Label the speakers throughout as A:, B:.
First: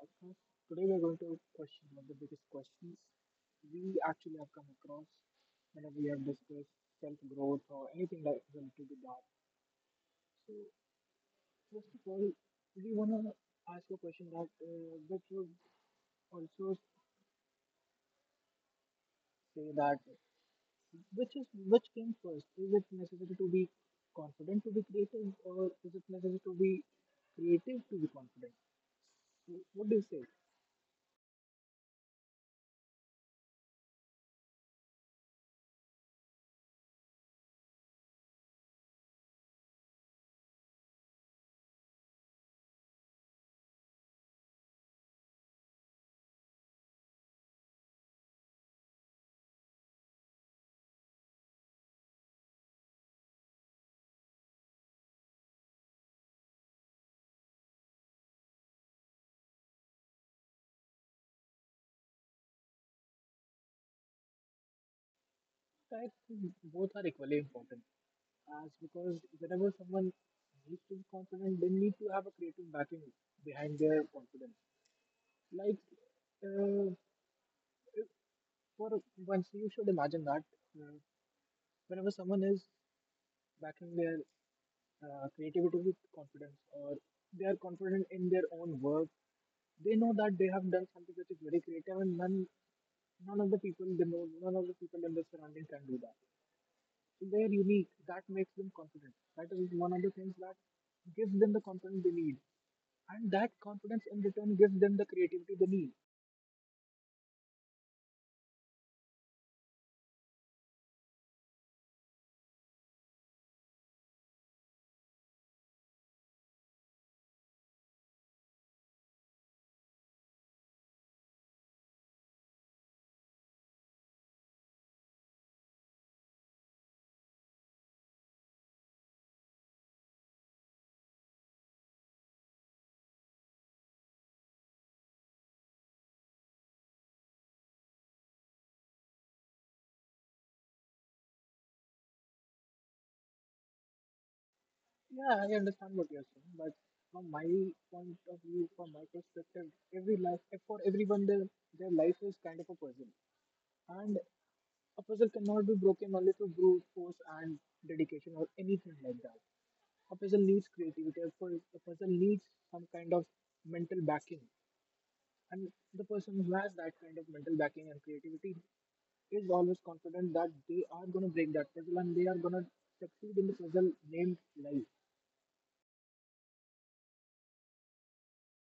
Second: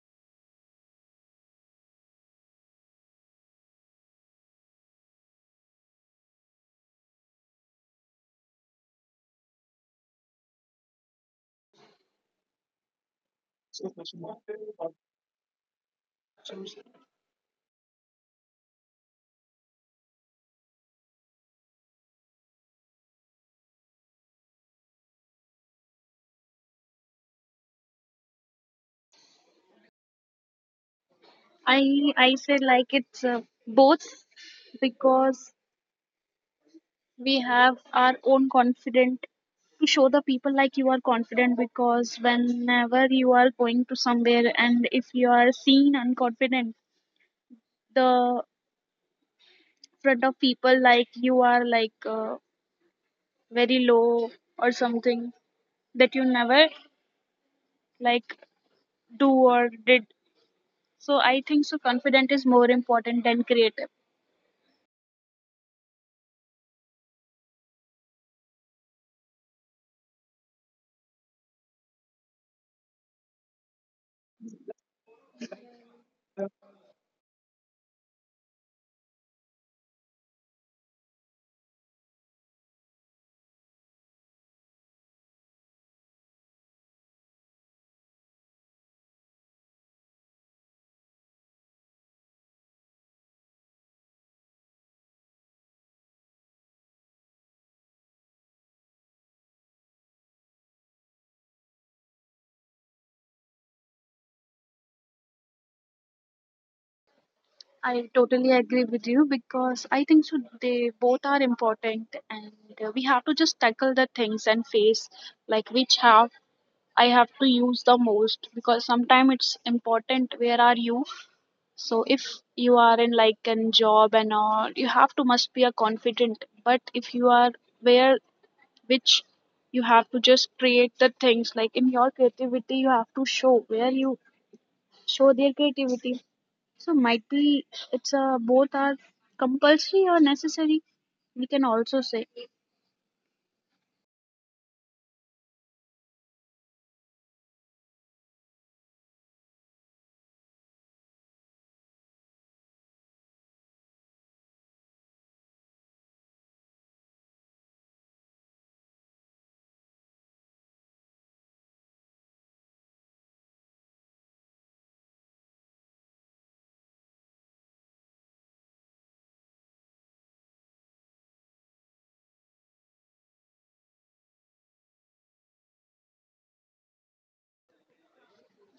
A: podcast. Today we are going to question one of the biggest questions we actually have come across whenever we have discussed self-growth or anything like related to that. So first of all, we want to ask a question that which would also say that which is which came first? Is it necessary to be confident to be creative, or is it necessary to be creative to be confident? So what do you say?
B: I I said like it's both because we have our own confident to show the people like you are confident, because whenever you are going to somewhere and if you are seen unconfident, the front of people like you are like very low or something that you never like do or did. So I think so confident is more important than creative.
A: I think both are equally important, as because whenever someone needs to be confident, they need to have a creative backing behind their confidence. Like, uh, if- for once, you should imagine that uh, whenever someone is backing their creativity with confidence, or they are confident in their own work, they know that they have done something which is very creative, and none of the people they know, none of the people in their surrounding can do that. So they're unique. That makes them confident. That is one of the things that gives them the confidence they need. And that confidence in return gives them the creativity they need.
B: I totally agree with you because I think so they both are important, and we have to just tackle the things and face like which have I have to use the most, because sometimes it's important where are you. So if you are in like a job and all you have to must be a confident, but if you are where which you have to just create the things like in your creativity you have to show where you show their creativity. So might be it's a both are compulsory or necessary. We can also say
A: Yeah, I understand what you're saying, but from my point of view, from my perspective, every life, for everyone, their life is kind of a puzzle. And a puzzle cannot be broken only through brute force and dedication or anything like that. A puzzle needs creativity. A puzzle needs some kind of mental backing. And the person who has that kind of mental backing and creativity is always confident that they are going to break that puzzle and they are going to succeed in the puzzle named life.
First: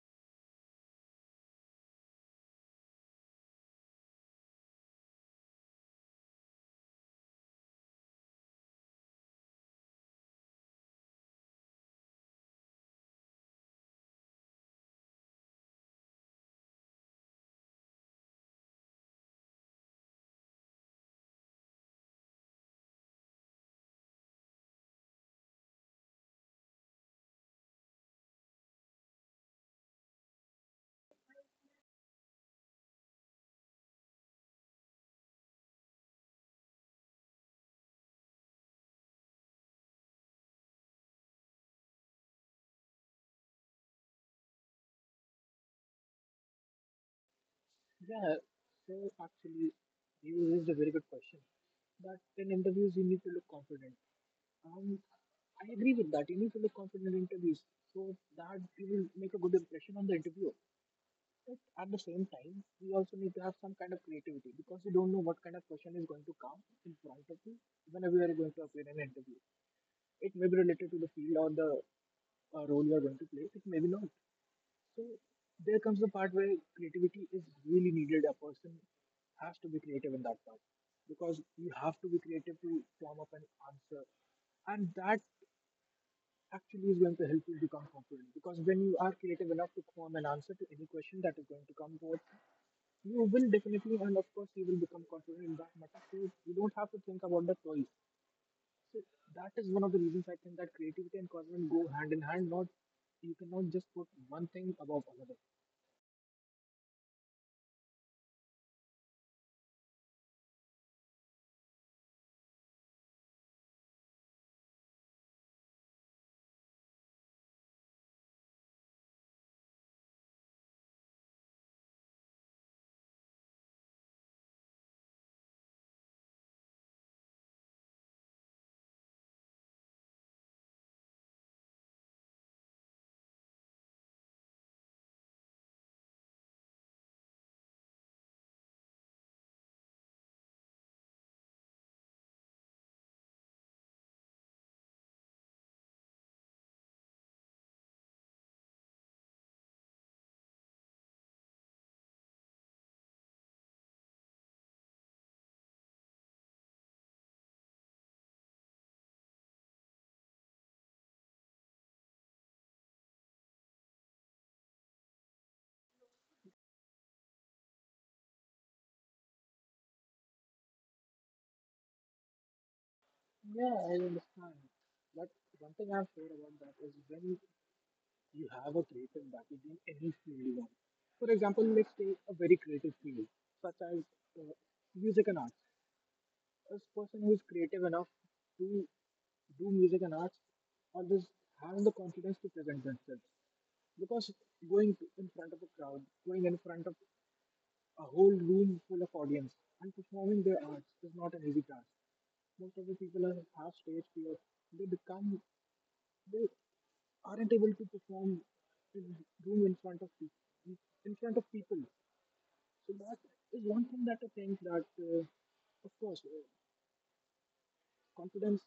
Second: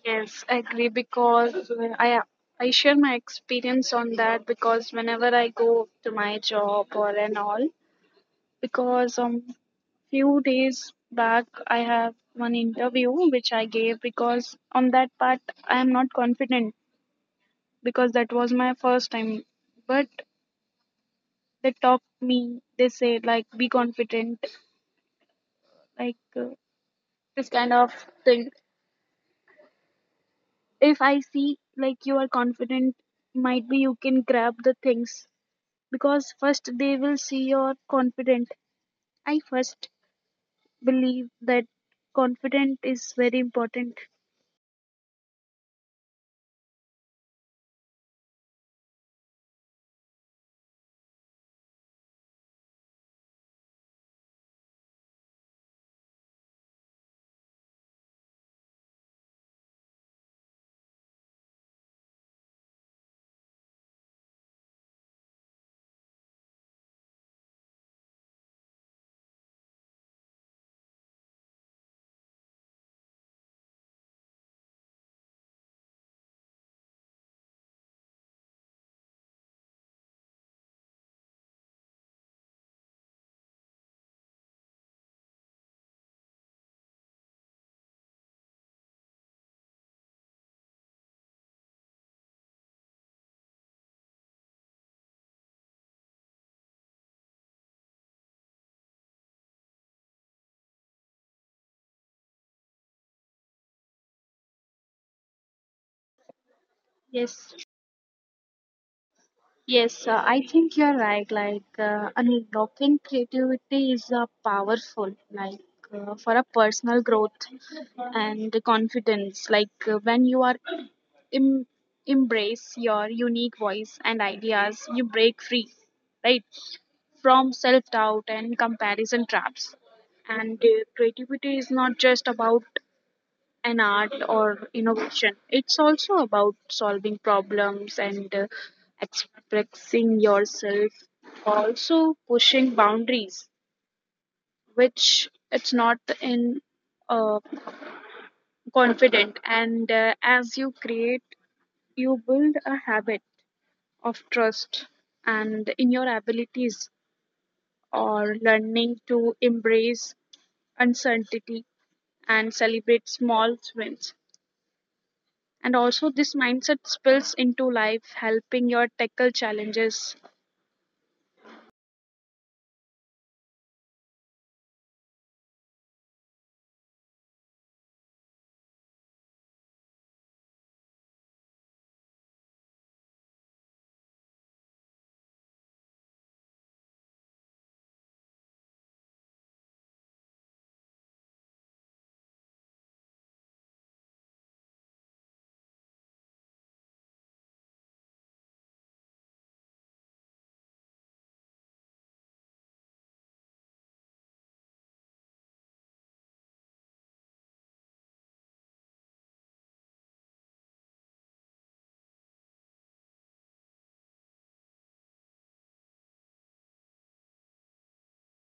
B: yes, I agree because I share my experience on that because whenever I go to my job or and all, because few days back I have one interview which I gave, because on that part I am not confident, because that was my first time. But they talked me, they said like be confident, like this kind of thing. If I see like you are confident, might be you can grab the things, because first they will see you're confident. I first believe that confident is very important.
A: Yeah, so actually, you raised a very good question, that in interviews, you need to look confident. Um, I agree with that. You need to look confident in interviews so that you will make a good impression on the interviewer. But at the same time, we also need to have some kind of creativity because you don't know what kind of question is going to come in front of you whenever you are going to appear in an interview. It may be related to the field or the role you are going to play, it may be not. So there comes the part where creativity is really needed. A person has to be creative in that part because you have to be creative to form up an answer, and that actually is going to help you become confident. Because when you are creative enough to form an answer to any question that is going to come forth, you will definitely and of course you will become confident in that matter, so you don't have to think about the toys. So that is one of the reasons I think that creativity and confidence go hand in hand. Not, you cannot just put one thing above another.
B: Yes, yes, I think you're right. Like, unlocking creativity is powerful, like, for a personal growth and confidence. Like, when you are Em- embrace your unique voice and ideas. You break free, right, from self doubt and comparison traps. And creativity is not just about an art or innovation, it's also about solving problems and expressing yourself, also pushing boundaries, which it's not in uh, confident. And as you create, you build a habit of trust and in your abilities, or learning to embrace uncertainty and celebrate small wins. And also this mindset spills into life helping your tackle challenges.
A: Yeah, I understand, but one thing I'm sure about that is when you have a creative backing in any field you want. For example, let's take a very creative field such as uh, music and arts. As person who is creative enough to do music and arts, or just having the confidence to present themselves. Because in front of a crowd, going in front of a whole room full of audience and performing their arts is not an easy task. Most of the people are, have stage fear. They become, they aren't able to perform in room in front of people, in front of people. So that is one thing that I think that, of course, confidence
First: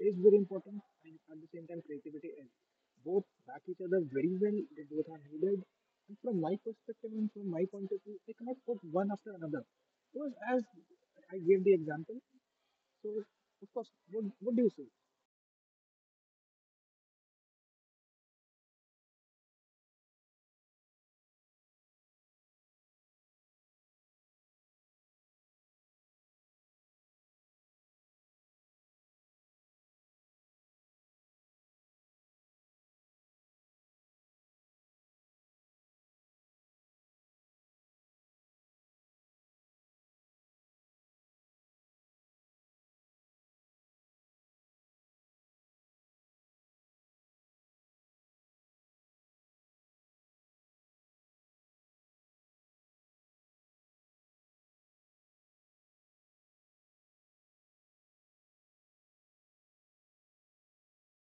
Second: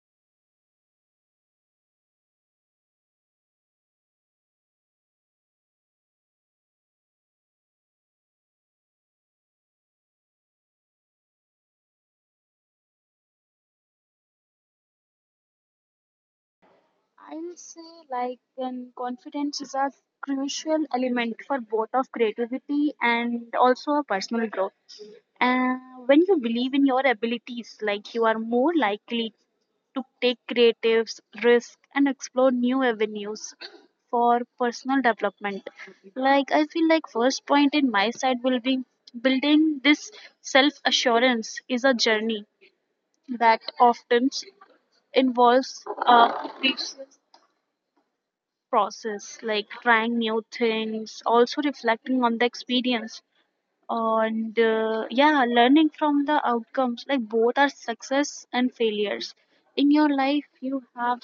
A: is very important, and at the same time, creativity is. Both back each other very well. They both are needed. And from my perspective and from my point of view, they cannot put one after another. Because as I gave the example, so of course, what do you say?
B: I'll say like confidence is a crucial element for both of creativity and also a personal growth. Uh, when you believe in your abilities, like you are more likely to take creative risk and explore new avenues for personal development. Like I feel like first point in my side will be building this self assurance is a journey that often involves process, like trying new things, also reflecting on the experience, and yeah, learning from the outcomes. Like both are success and failures. In your life, you have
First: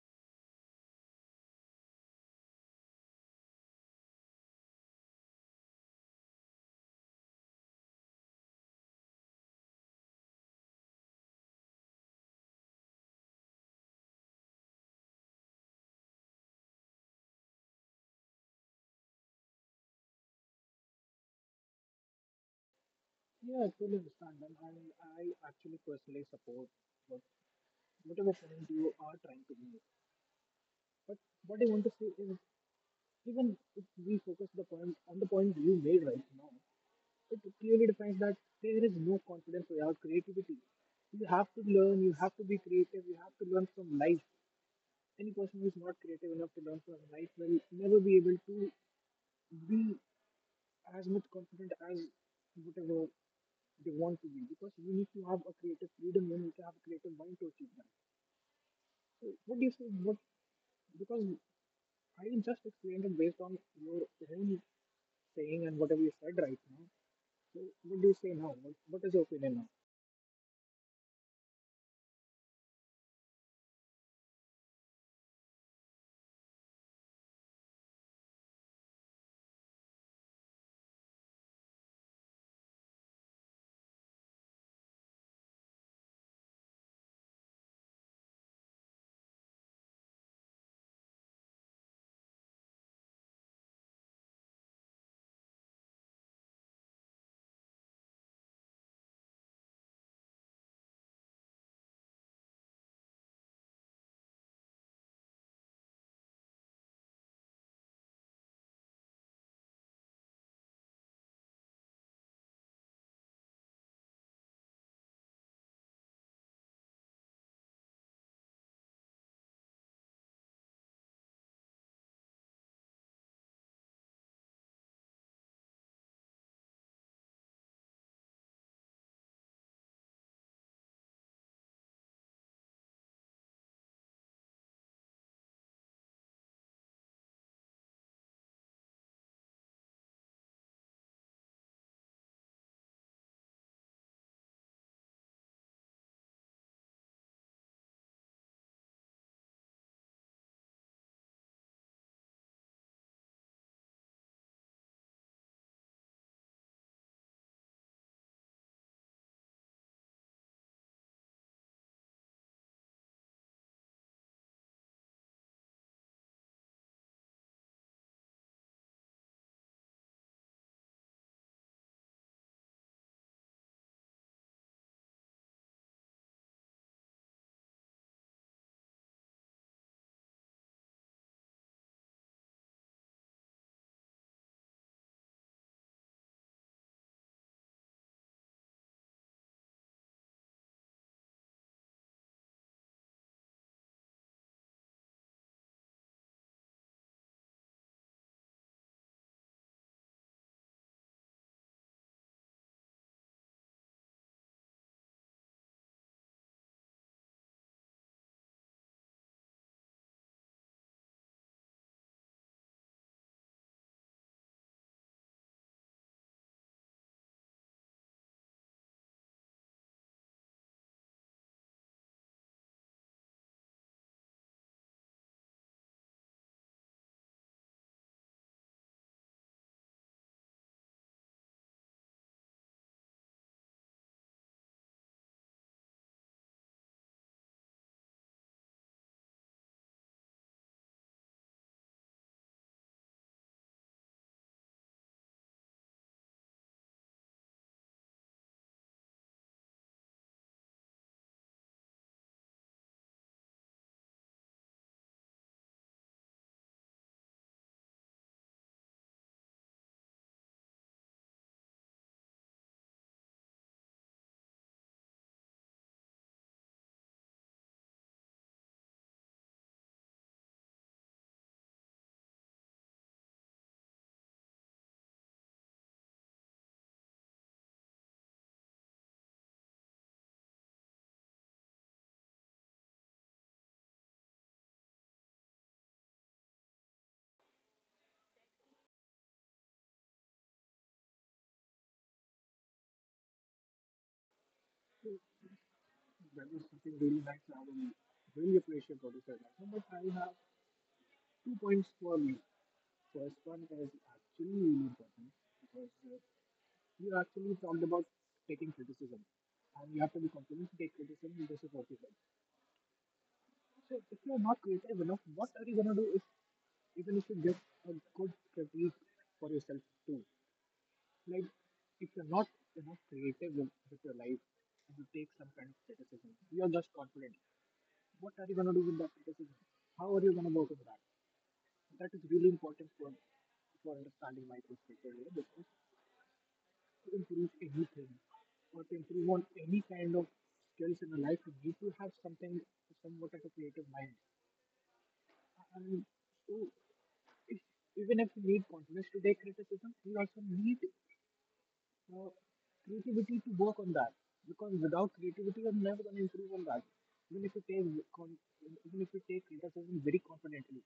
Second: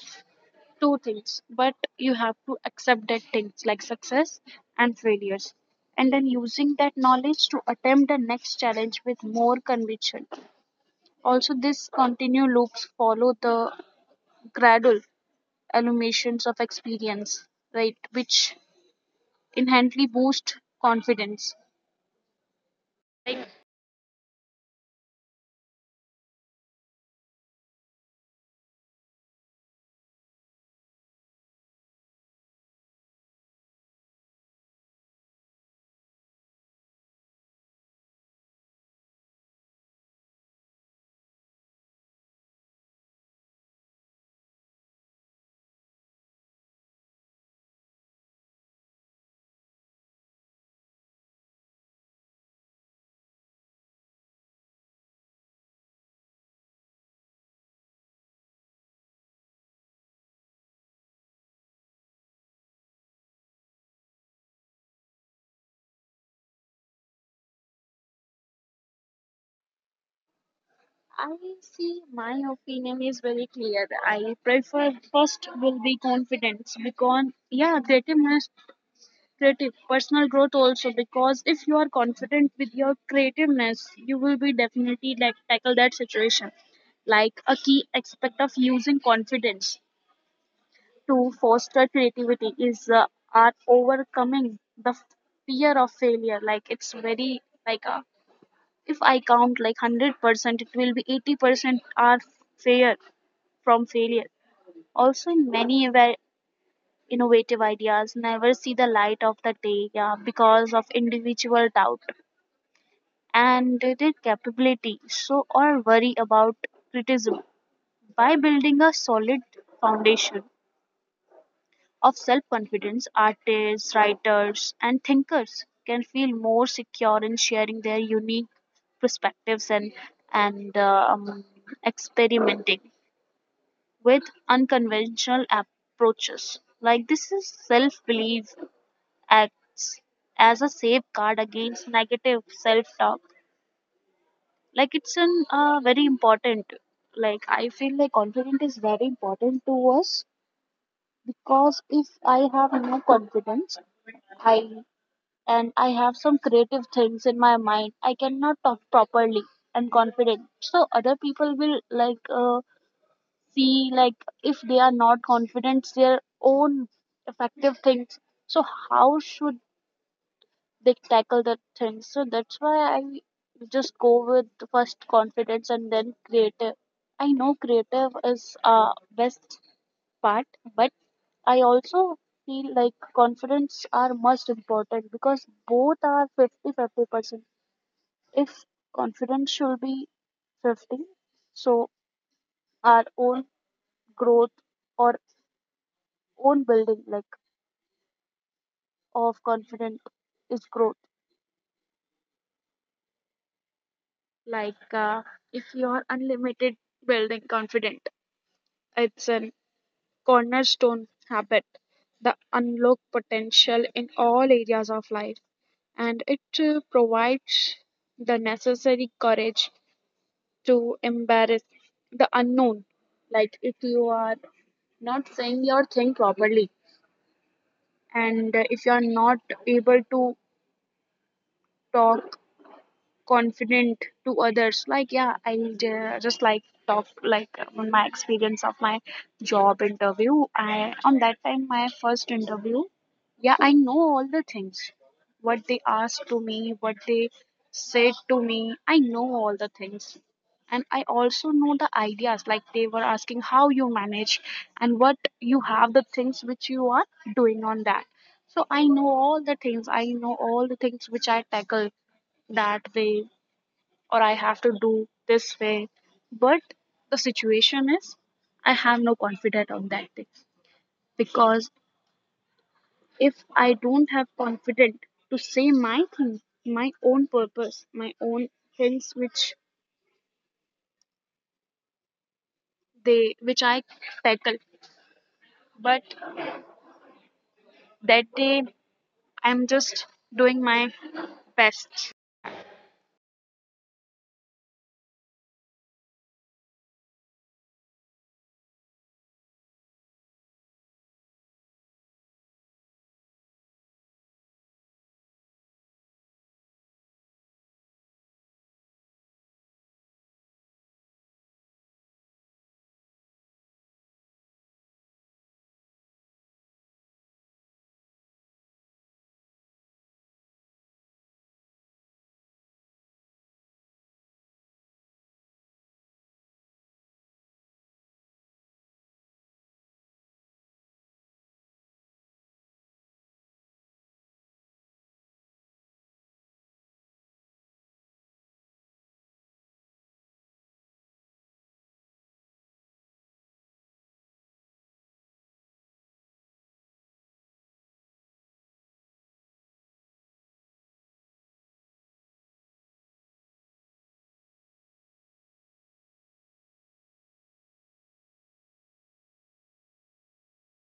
B: two things, but you have to accept that things like success and failures, and then using that knowledge to attempt the next challenge with more conviction. Also, this continue loops follow the gradual eliminations of experience, right? Which inherently boost confidence. Like
A: Yeah, I totally understand, I actually personally support what whatever point you are trying to make. But what I want to say is, even if we focus the point on the point you made right now, it clearly defines that there is no confidence without creativity. You have to learn, you have to be creative, you have to learn from life. Any person who is not creative enough to learn from life will never be able to be as much confident as whatever they want to be, because you need to have a creative freedom and you need to have a creative mind to achieve that. So, what do you think? What, because I just explained it based on your own saying and whatever you said right now. So, what do you say now? What is your opinion now?
B: I see my opinion is very clear. I prefer first will be confidence because yeah, creative personal growth also, because if you are confident with your creativeness, you will be definitely like tackle that situation. Like a key aspect of using confidence to foster creativity is are overcoming the fear of failure. Like it's very like a if I count like 100%, it will be 80% are fair from failure. Also, in many innovative ideas, never see the light of the day, yeah, because of individual doubt and their capability, so or worry about criticism. By building a solid foundation of self confidence, artists, writers, and thinkers can feel more secure in sharing their unique perspectives and, and experimenting with unconventional approaches. Like, this is self belief acts as a safeguard against negative self talk. Like, it's an, very important. Like, I feel like confidence is very important to us, because if I have no confidence, I and I have some creative things in my mind, I cannot talk properly and confident. So other people will like see like if they are not confident their own effective things. So how should they tackle the things? So that's why I just go with first confidence and then creative. I know creative is best part, but I also feel like confidence are most important, because both are 50 50 percent. If confidence should be 50, so our own growth or own building like of confidence is growth. Like if you are unlimited building confident, it's an cornerstone habit that unlock potential in all areas of life. And it provides the necessary courage to embrace the unknown. Like if you are not saying your thing properly, and if you are not able to talk confident to others, like yeah I just like talk like on my experience of my job interview, I on that time my first interview, yeah I know all the things, what they asked to me, what they said to me, I know all the things, and I also know the ideas, like they were asking how you manage and what you have the things which you are doing on that. So I know all the things, I know all the things which I tackle, that they or I have to do this way. But the situation is, I have no confidence on that thing, because if I don't have confidence to say my thing, my own purpose, my own things which they which I tackle, but that day I'm just doing my best
A: That was something really nice. I will really appreciate what you said right now. But I have two points for you. First one is actually really important, because you actually talked about taking criticism, and you have to be confident to take criticism. This is what you said. So, if you are not creative enough, what are you going to do if even if you get a good critique for yourself too. Like if you're not enough creative with your life, and you take some kind of criticism, you're just confident. What are you gonna do with that criticism? How are you gonna work with that? That is really important for understanding my perspective here, because to improve anything or to improve on any kind of skills in your life, you need to have something somewhat of a creative mind. And so if, even if you need confidence to take criticism, you also need uh, creativity to work on that, because without creativity you're never going to improve on that even if you take con- criticism very confidently.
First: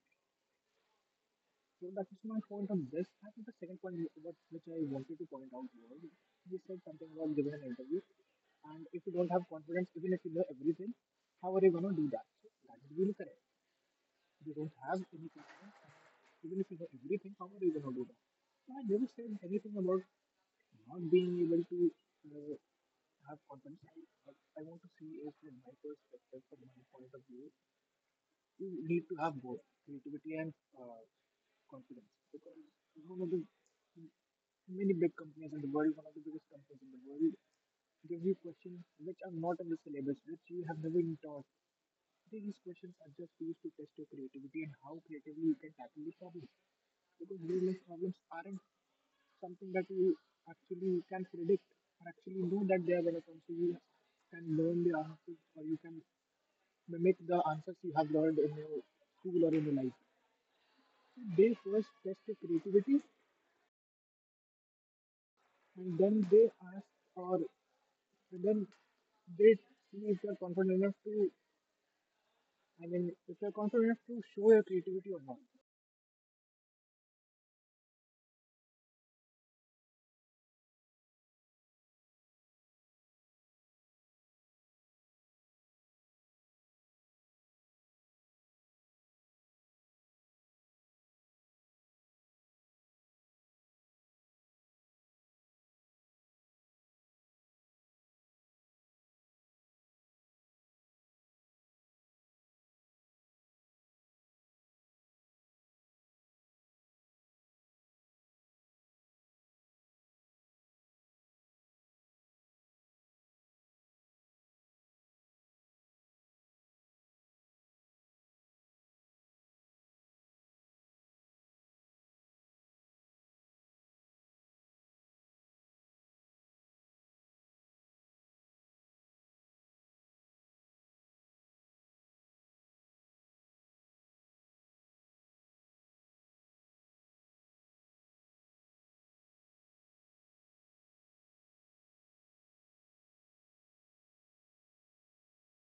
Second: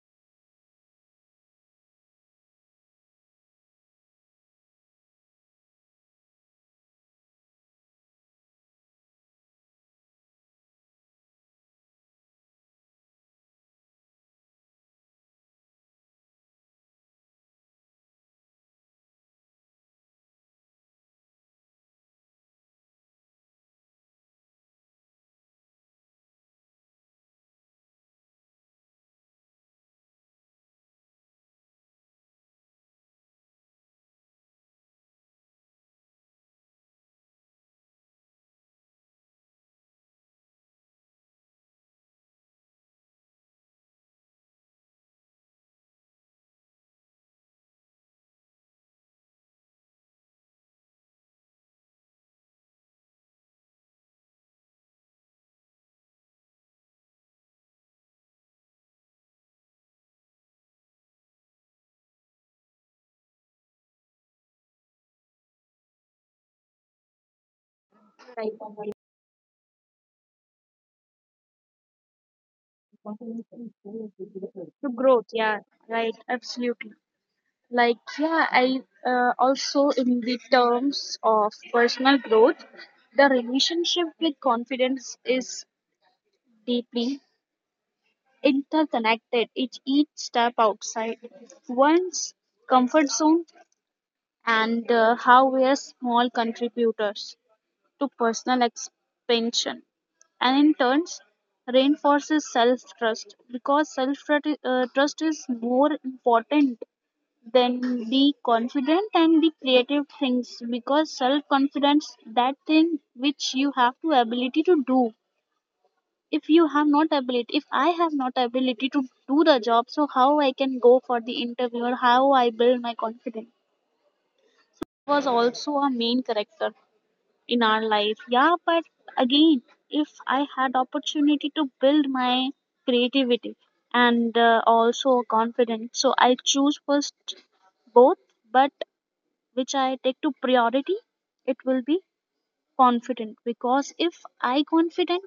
A: So that is my point on this. I think the second point which I wanted to point out was, you said something about giving an interview, and if you don't have confidence even if you know everything, how are you going to do that? So that is really correct, they don't have any platform. Even if you know everything, how are you going to do that? So I never said anything about not being able to uh, have confidence. I, what I want to see is from my perspective, from my point of view, you need to have both creativity and uh, confidence, because one of the many big companies in the world, one of the biggest companies in the world, gives you questions which are not in the syllabus, which you have never been taught. These questions are just used to test your creativity and how creatively you can tackle the problem. Because real life problems aren't something that you actually can predict or actually know that they are going to come. So you can learn the answers, or you can mimic the answers you have learned in your school or in your life. So they first test your creativity, and then they ask, or and then they see if you're confident enough to, I mean if you're confident enough to show your creativity or
B: to
A: not.
B: growth. Yeah, right, absolutely. Like yeah I also in the terms of personal growth, the relationship with confidence is deeply interconnected. It each step outside one's comfort zone, and how we are small contributors to personal expansion and in turns reinforces self trust, because self trust is more important then be confident and the creative things, because self confidence that thing which you have to ability to do. If you have not ability, if I have not ability to do the job, so how I can go for the interview or how I build my confidence, was also a main character in our life, yeah. But again, if I had opportunity to build my creativity and also confidence, so I choose first both, but which I take to priority, it will be confident, because if I confident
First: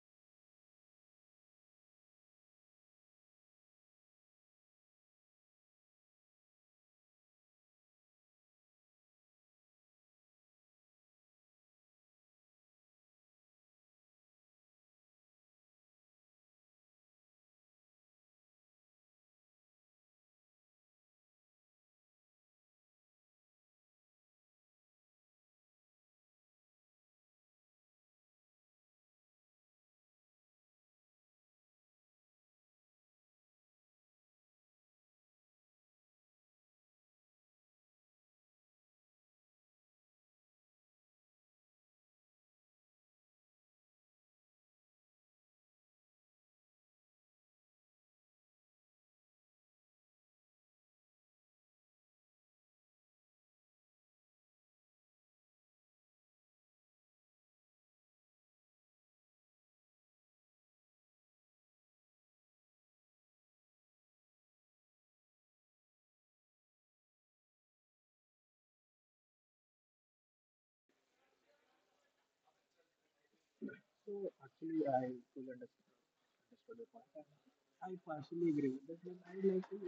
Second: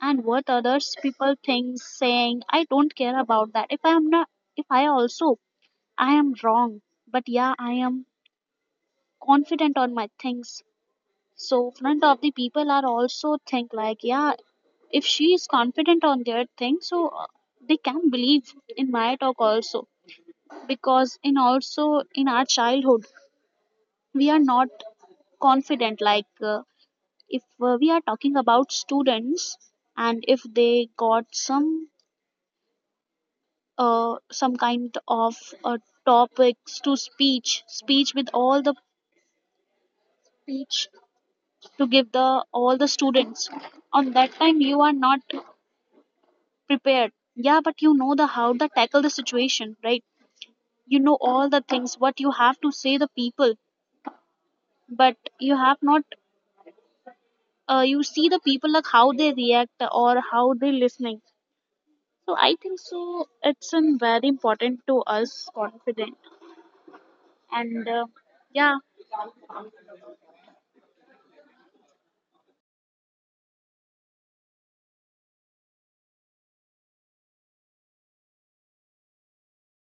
B: and what others people think saying, I don't care about that. If I am not, if I also I am wrong, but yeah, I am confident on my things. So front of the people are also think like, yeah, if she is confident on their thing, so they can believe in my talk also. Because in also in our childhood, we are not confident. Like if we are talking about students, and if they got some kind of uh, topics to speech with all the speech to give the all the students, on that time you are not prepared, yeah, but you know the how to tackle the situation, right? You know all the things what you have to say the people, but you have not you see the people like how they react or how they listening. So I think so. It's very important to us, confident, and yeah,
A: So actually, understood your point, and I partially agree with that. But I would like to,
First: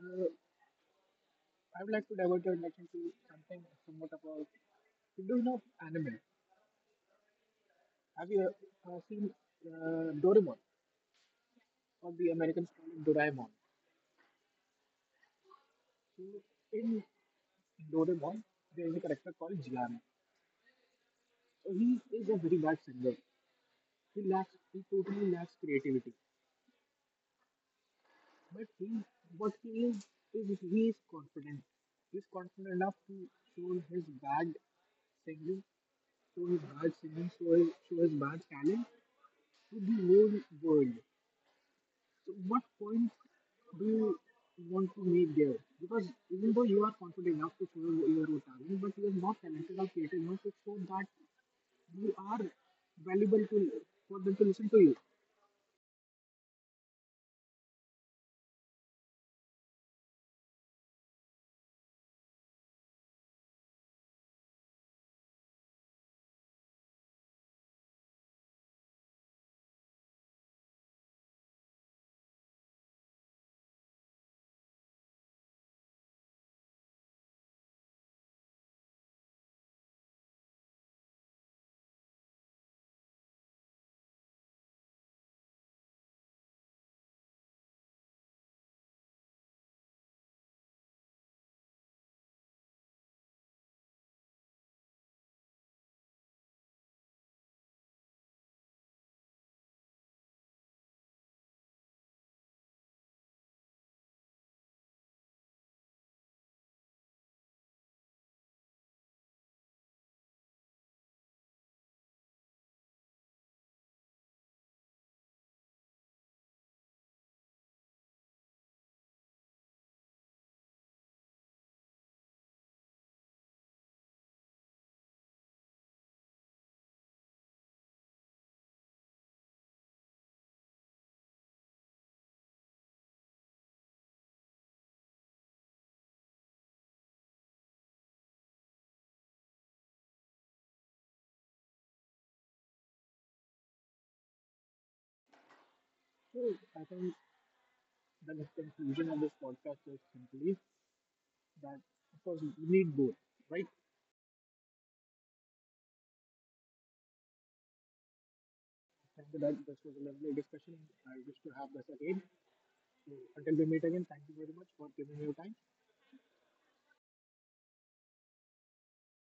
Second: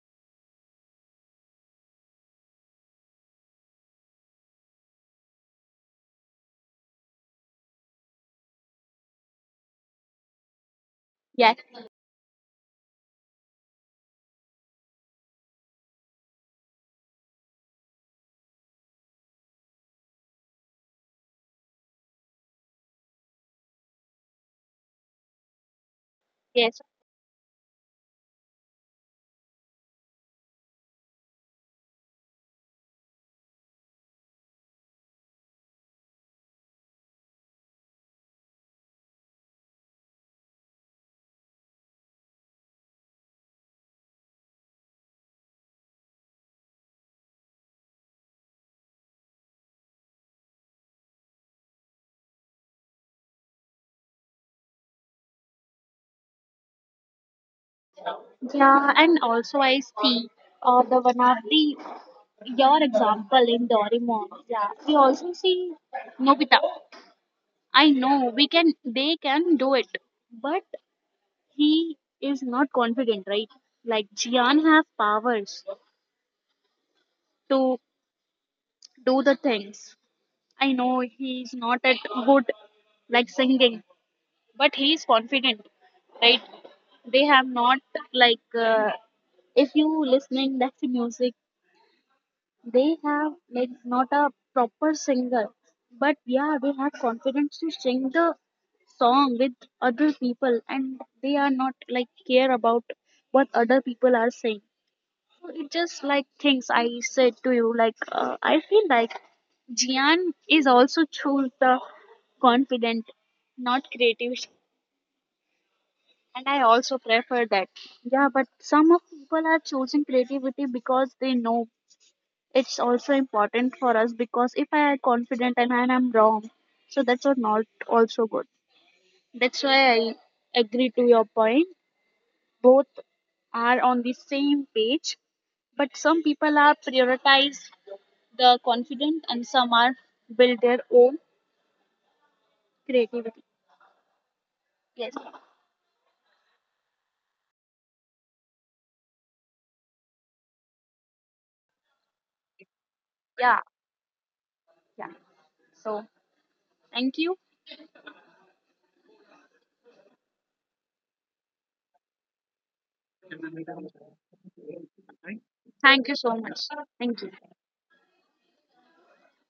A: uh, I would like to divert your attention to something somewhat about. You do know anime. Have you seen Doraemon,
B: yes,
A: or the Americans call it Doraemon? So in Doraemon, there is a character called Jian. So he is a very bad singer. He totally lacks creativity.
B: yes,
A: But what he is, he is confident. He is confident enough to show his bad singing, show his bad singing, show his bad talent to the whole world. So, what point do you want to make there? Because even though you are confident enough to show your own talent, but you are not talented or creative enough to show that you are valuable to for them to listen to you.
B: yeah. And also, I see the one of the your example in Doraemon. Yeah, we also see Nobita. I know we can, they can do it, but he is not confident, right? Like Jian have powers to do the things. I know he's not at good like singing, but he is confident, right? They have not like if you listening that music, they have like not a proper singer, but yeah they have confidence to sing the song with other people, and they are not like care about what other people are saying. So it just like things I said to you, like I feel like Jian is also choose the confident, not creative, and I also prefer that. Yeah, but some of people are choosing creativity because they know it's also important for us, because if I am confident and I am wrong, so that's what not also good. That's why I agree to your point. Both are on the same page, but some people are prioritize the confident and some are build their own creativity. Yes.
A: So, I think the conclusion of this podcast is simply that of course you need both,
B: Yeah.
A: right?
B: Yeah. So thank you.
A: Thank you. That this was a lovely discussion. I wish to have this again. So until we meet again, thank you very much for giving your time.
B: Thank you so much. Thank you.